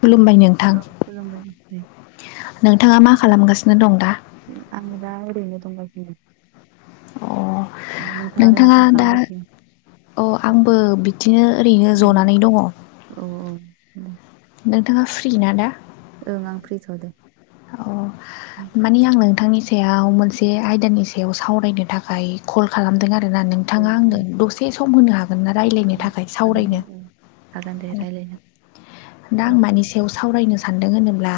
खुलुमबाय नोंथां औ खुलुमबाय दे नोंथाङा मा खालामगासिनो दं दा आं दा एरैनो दंगासिनो अ नोंथाङालाय नोंथाङा माथो दा खालामगासिनो? अ आंबो बिदिनो ओरैनो जनानै दङ बि नोंथाङा फ्रि ना दा ओं आं फ्रिथ' दे अ ओं मानि आं नोंथांनिसम सायाव मोनसे आयदानि सायाव सावरायनो थाखाय कल खालामदों आरो आरोना नोंथाङा आंनो दसे सम होनो हागोन ना रायज्लायनो थाखाय आ सावरायनो हागोन दे रायज्लायनो दा आं मानि सायाव सावरायनो सानदों होनोब्ला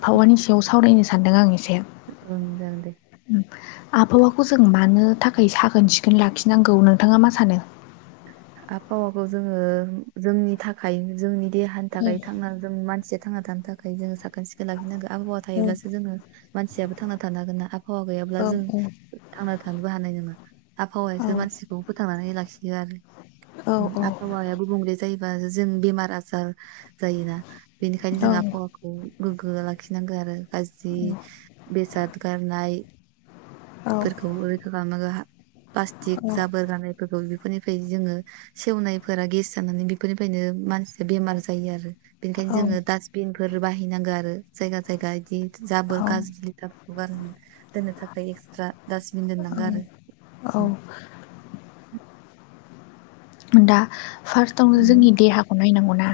आबावानि सायाव सावरायनो सानदों आं ओं जागोन दे आबहावाखौ जों मानो थाखाय साखोन सिखोन लाखिनांगौ नोंथाङा मा सानो आबहावाखौ जोङो जोंनि थाखाय जोंनि देहानि थाखाय थांना जों मानसिया थांना थानो थाखाय जोङो साखोन सिखोन लाखिनांगौ आबहावा औ थायोब्लासो जोङो मानसियाबो थांना थानो हागोन ना आबहावा गैयाब्ला जों औ थांना थानोबो हानाय नंङा औ आबहावायासो औ मानसिखौ फोथांनानै लाखियो आरो औ आबहावाया गुबुंले जायो जों बेमार आजार जायोना बेनिखायनो औ जों आबहावाखौ गोग्गो लाखिनांगौ आरो गाज्रि बेसाद गारनाय फोरखौ रैखा खालामनांगौ प्लास्टिक जाबोर जानायफोरखौ बेफोरनिफ्राय जोङो सेवनायफोरा गेस जानानै बेफोरनिफ्रायनो मानसिया बेमार जायो आरो औ बेनिखायनो जोङो डास्टबिनफोर बाहायनांगौ आरो जायगा जायगा इदि जाबोर गाज्रि लिटारफोरखौ गार दोननो थाखाय एक्सट्रा डासबिन दोननांगौ आरो औ उम। दा फार्स्टआवनो उम। जोंनि देहाखौ नायनांगौना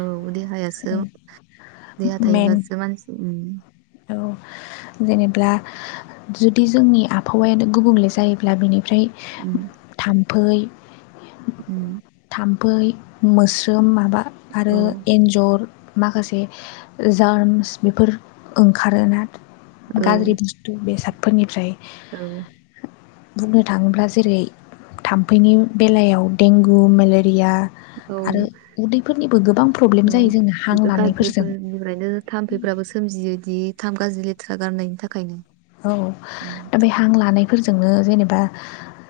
औ देहायासो देहा मेन थायोब्लासो मानसि औ जेनेबा जुदि जोंनि आबहावायानो गुबुंले जायोब्ला बिनि ओमफ्राय उम थाम्फै उम थामफै मोस्रोम माबा औ आरो एन्जर माखासे जार्मस बेफोर ओंखारोना औ गाज्रि बुस्थु बेसादफोरनिफ्राय औ बुंनो थाङोब्ला जेरै थाम्फैनि बेलायाव देंगु मेलेरिया औ आरो उदैफोरनिबो गोबां औ प्रब्लेम जायो जोंनो हां लानायफोरजों सोमजियोदि थाम गाजि लेथ्रा गारनायनि थाखायनो उम, औ बे हां लानायफोरजोंनो जेनेबा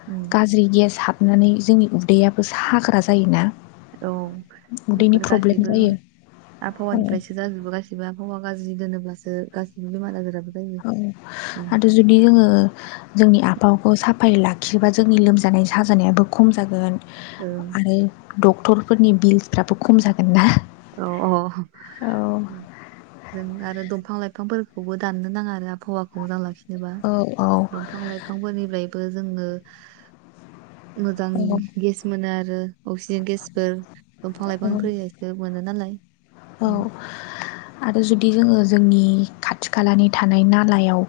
उम, गाज्रि गेस हाब नानै जोंनि उदैयाबो साग्रा जायोना। औ उदैनि बेफोर प्रब्लेम गासैबो जायो औ आबहावानिफ्रायसो जाजोबो गासिबो आबहावा गाज्रि दोनोब्लासो गासिबो बेमार आजाराबो जायो औ उम, आरो जुदि जोङो जोंनि आफाखौ साफाय लाग खिबा जोंनि लोमजानाय साजानायाबो खम जागोन ओं आरो फोरनि बिल्सफ्राबो खम जागोन ना? अ अ औ जों आरो दंफां लाइफांफोर खौबो दाननो नाङा आरो आबहावाखौ मोजां लाखिनोबा औ औ दंफां लाइफांफोरनिफ्राय बो जोङो मोजां औ गेस मोनो आरो आरो अक्सिजेन गेसफोर दंफां लाइफांनि योसो मोनो नालाय औ आरो जुदि जोङो जोंनि खाथि खालानि थानाय नालायाव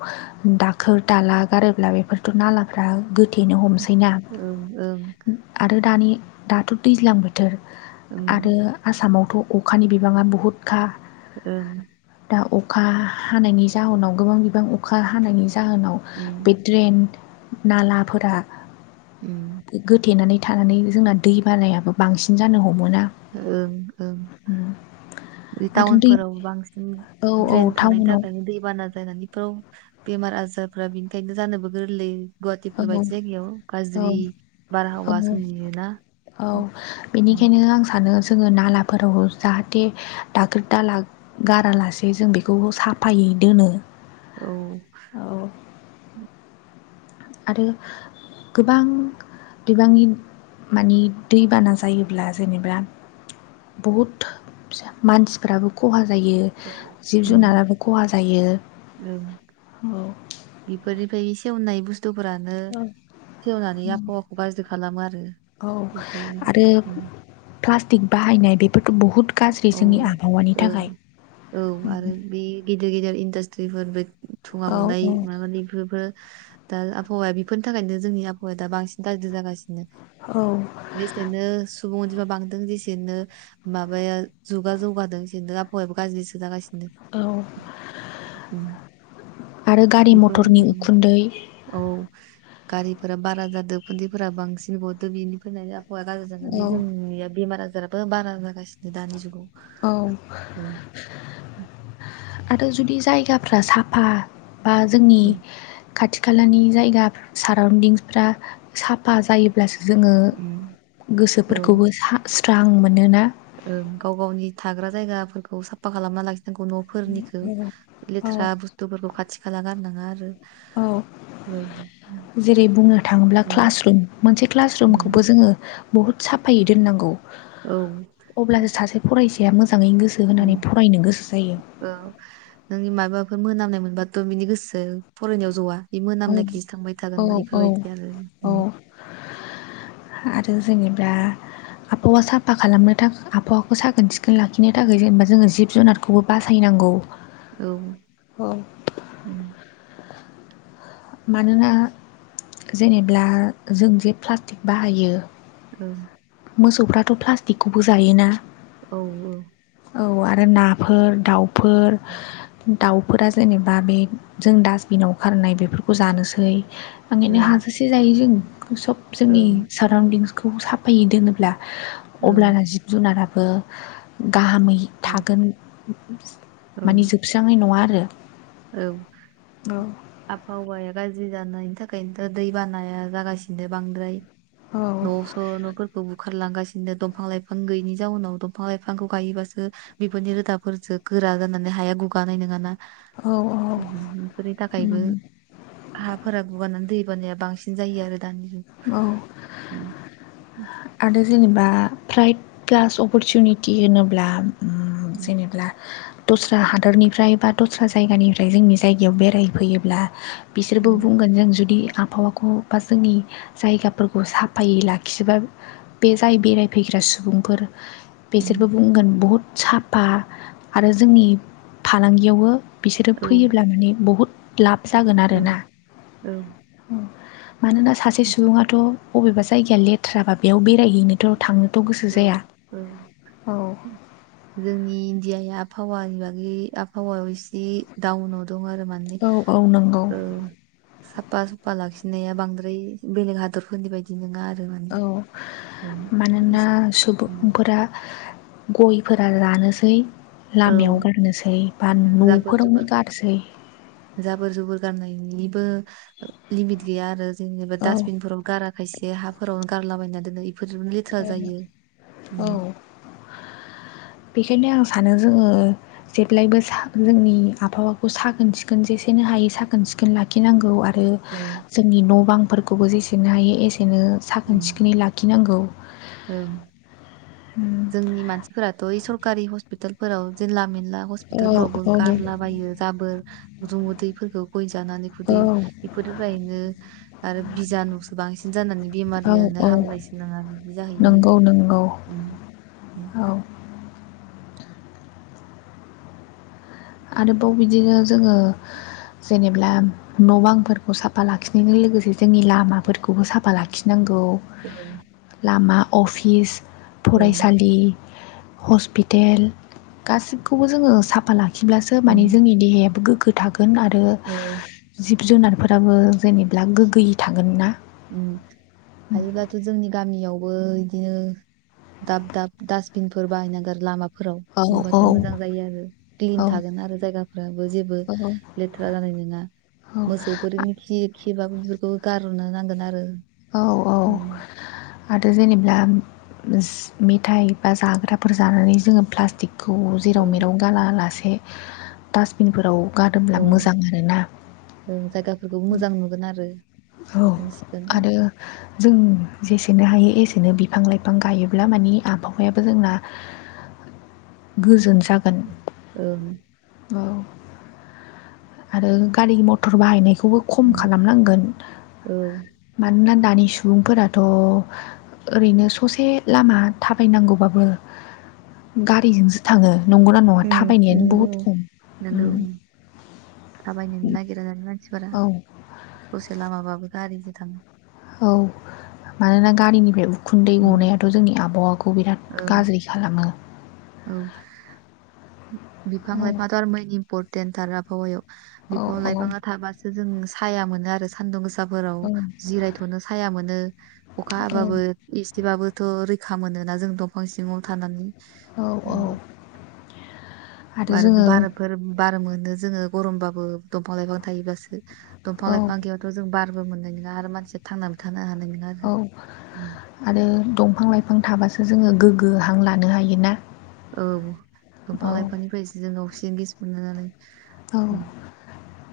दाखोर दाला गारोब्ला बेफोरथ' नालाफ्रा गोथेनो हमो औ ओं आरो दानि दाथ' दैज्लां बोथोर ओं आरो आसामाव थ' अखानि बिबाङा बहुतखा ओ अखा हानायनि जाहोनाव गोबां बिबां अखा हानायनि जाहोनाव उम बे ड्रेन नालाफोरा उम गोथेनानै थानानै जोंना दै बानायाबो बांसिन जानो हम ओं ओं आरो दै टाउनफोराव बांसिन औ औ ड्रेन थानायनि टाउनाव थाखायनो दैबाना बेमार आजारफ्रा बेनिखायनो जानोबो गोरलै। औ गुवाहाटिफोर बायदि जायगायाव औ गाज्रि बारहावा औ सोमजियोना? औ उम, बेनिखायनो आं सानो जोङो नालाफोराव जाहाथे दाखोर दाला गारालासे जों बेखौ साफायो दोनो। औ आरो गोबां बिबांनि मानि दैबाना जायोब्ला जेनेबा बहुत मानसिफ्राबो खहा जायो औ जिब उम जुनाराबो खहा जायो। ओमफ्राय बे सेवनाय बुस्थुफोरानो सेवनानै आबहावाखौ गाज्रि खालामो आरो औ आरो बेफोर प्लास्टिक बाहायनाय बेफोरथ' बुहुत गाज्रि औ जोंनि आबहावानि ओं थाखाय। औ आरो बे गिदिर गिदिर इनडास्ट्रिफोर थुंङा औ गननाय माबानि बेफोरबो दा आबहावाया बेफोरनि थाखायनो जोंनि आबहावायाा बांसिन गाज्रि जागासिनो औ जेसेनो सुबुं अनजिमा बांदों जेसेनो माबाया जुगा जौगादों आबहावायाबो गाज्रिसो जागासिनो औ उम, आरो गारि मटरनि बेफोर उखुन्दै औ गारिफोरा बारा जादों खुन्न्दैफोरा बांसिन गदों बिनि अबहावाया गाज्रि जानानै औ जोंनिया बेमार आजाराबो बारा जागासिनो दानि जुगाव औ औ आरो जुदि जायगाफ्रा साफा बा जोंनि उम, खाथि खालानि जायगा साराउन्दिंफ्रा साफा जायोब्लासो जोङो उम, औ गोसोफोरखौबो स्रां मोनोना। गाव गावनि थाग्रा जायगाफोरखौ साफा खालामना लाखि न'फोरनिखौ औ लेथ्रा बुस्थुफोरखौ खाथि खाला गारनाङा आरो औ बेबायदि जेरै बुंनो थाङोब्ला उम क्लास रुम मोनसे क्लास रुमखौबो उम जोङो बुहुत साफायै दोननांगौ औ अब्लासो सासे फरायसाया मोजां औ नोंनि माबाफोर मोनामनायमोन ब्लाथ' बिनि गोसो फरायनायाव ज'आ बे औ मोनामनायखि जोसो थांबाय औ थागोन औ बेफोरबायदि आरो औ आरो जेनेबा आबहावा साफा खालामनो थाखाय आबहावाखौ साखोन सिखोन लाखिनो थाखाय जेनेबा जोङो जिब जुनारखौबो बासायनां गौ औ मानोना जेनेब्ला जों जे प्लास्टिक बाहायो औ मोसौफ्राथ' प्लास्टिकखौबो जायोना औ औ औ आरो नाफोर दाउफोर दाउफोरा जेनेबा बे जों डास्टबिनाव खारनाय बेफोरखौ जानोसै औ ओंखायनो हाजासे जायो जों सब जोंनि औ साराउन्दिंसखौ साफायै दोनोब्ला औ अब्लाना जिब जुनाराबो गाहामै औ थागोन औ माने जोबस्राांनाय नङा आरो औ औ आबहावाया गाज्रि जानायनि थाखायनोथ' दै बानाया जागासिनो बांद्राय औ न' स' न'फोरखौ बुख खारलांगासिनो दंफां लाइफां गैयैनि जाउनाव दंफां लाइफांखौ गायोबासो बिफोरनि रोदाफोरजों गोरा जानानै हाया गुगानाय नङाना औ बेफोरनि थाखायबो उम हाफोरा गुगानानै दै बानाया बांसिन जायो आरो दानि [inaudible] औ आरो जेनेबा फ्राइट फ्लास अपरसुनिटि होनोब्ला ओम जेनेब्ला दस्रा हादरनिफ्राय बा दस्रा जायगानिफ्राय जोंनि जायगायाव बेरायफैयोब्ला औ बिसोरबो बुंगोन जों जुदि आबहावाखौ बा जोंनि जायगाफोरखौ साफायै लाखिबा बे जाय बेरायफैग्रा सुबुंफोर बेसोरबो बुंगोन बहुद साफा आरो जोंनि फालांगियावबो बिसोरो औ फैयोब्ला माने बहुद लाब जागोन आरोना। औ ओम मानोना सासे औ सुबुङाथ' बबेबा जायगाया लेथ्राबा बेयाव बेरायहैनोथ' थांनोथ' गोसो औ जाया औ जोंनि [unintelligible] आबहावानि बागै आबहावायाव एसे दाउनाव दं आरो माने औ औ नंगौ औ साफा सुफा लाखिनाया बांद्राय बेलेग हादरफोरनि बायदि नङा आरो माने औ मानोना सुबुंफोरा गयफोरा लानोसै औ लामायाव गारनोसै बा नों जाबोर न'फोरावनो जुबोर गारसै जाबोर जुबोर गारनायनिबो लिमिट गैया आरो जेनेबा औ डास्टबिनफोराव गारा खायसे हाफोरावनो गारलाबायना दोनो बेफोरजोंनो लेथ्रा जायो औ ओम बेखायनो आं सानो जोङो जेब्लायबो सा जोंनि आबहावाखौ साखोन सिखोन जेसेनो हायो साखोन सिखोन लाखिनांगौ आ रो औ जोंनि न' बांफोरखौबो जेसेनो हायो एसेनो साखोन उम, सिखोनै लाखिनांगौ ओं जोंनि मानसिफोराथ' ओइ सरकारि हस्पिटालफोराव जेला मेन ला औ हस्पितालफोरावबो औ गारलाबायो जाबोर जुमुदैफोरखौ गय जानानै औ खुदै बेफोरनिफ्रायनो आरो बिजानुसो बांसिन जानानै औ बेमारिया ओ औ हामनायसो नङा बि नंगौ नंगौ औ आरोबाव बिदिनो जोङो जेनेब्ला न' बांफोरखौ साफा लाखिनायजों लोगोसे जोंनि लामाफोरखौबो साफा लाखिनां गौ ओं लामा अफिस ओं फरायसालि हस्पिटेल गासिबखौबो जोङो साफा ला खिब्लासो माने उम, जोंनि देहायाबो गोग्गो थागोन आरो औ जिब जुनारफोराबो जेनेब्ला गोगोयै थागोन ना ओम हायोब्लाथ' जोंनि गामियाव बो इदिनो दाब दाब दास्टबिनफोर बाहायनांगोन लामा फोराव औ औ होनबासो मोजां जायो आरो क्लिन औ थागोन आरो जायगाफोराबो जेबो औ लेथ्रा जानाय नङा औ मोसौफोरनि खि खिबाबो बेफोरखौ गारहरनो नांगोन आरो औ औ आरो जेनेब्ला मेथाइ बा जाग्राफोर जानानै जोङो प्लास्टिक खौ जेराव औ मेराव गारा लासे दास्टबिनफोराव गादोमब्ला औ मोजां आरो ना ओं जायगाफोरखौ मोजां नुगोन आरो औ साखोन सिखोन आरो जों जेसेनो हायो एसेनो बिफां लाइफां गायोब्ला मानि आबहावायाबो जोंना गोजोन जागोन ओं औ आरो गारि मथर बाहायनायखौबो खम खालामनांगोन औ मानोना दानि सुबुंफोराथ' ओरैनो ससे लामा थाबायनांगौबाबो गारिजोंसो थाङो। नंगौना नङा थाबायनायानो नंगौ बुहुद खम? नोंगौ थाबायनोनो नागिरा दानि मानसिफोरा औ ससे लामाबाबो गारिजों थाङो। औ मानोना गारिनिफ्राय उखुन्दै गनायाथ' जोंनि आबहावाखौ बिराद ओं गाज्रि खालामो। औ बिफां औ लाइफांआथ' आरो मैन इम्परटेन्ट थार आबहावायाव। औ बिफां औ लाइफाङा थाबासो जों साया मोनो आरो सान्दुं गोसा फोराव औ जिरायथ'नो साया मोनो अखा हाबाबो इसेबाबो थ' रैखा मोनोना जों दंफां सिङाव थानानै औ औ उम, आरो बारफोर बार मोनो जोङो गरमबाबो दंफां लाइफां थायोबासो दंफां औ लाइफां गैयाथ' जों बारबो मोननाय नङा आरो मानसिया थांनानै थानो हानाय नङा आरो औ आरो दंफां लाइफां थाबासो जोङो गोग्गो हां लानो हायो ना? औ दंफां लाइफांनिफ्रायसो जों ओक्सिजन गेस मोनो नालाय औ उम,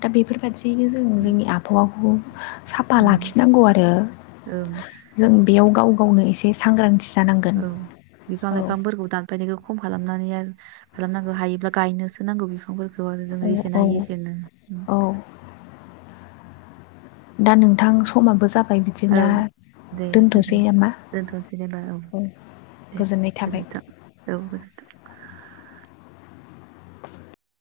दा बेफोरबादि दिनो जों जोंनि आबहावाखौ साफा उम, लाखिनांगौ आरो। ओं जों बेयाव गाव गावनो एसे सांग्रांथि जानांगोन औ बिफां औ लाइफांफोरखौ दानफायनायखौ खम खालामनानै आरो खालामनांगौ हायोब्ला गायनोसो नांगौ बिफांफोर खौ आरो औ जोङो औ एसेनो हायो एसेनो। औ दा नोंथां समाबो जा औ दे जागोन नामा दोनथ'नोसै दे होनबा औ दे गोजोननाय थाबाय गोजोन्थों औ गोजोन्थों।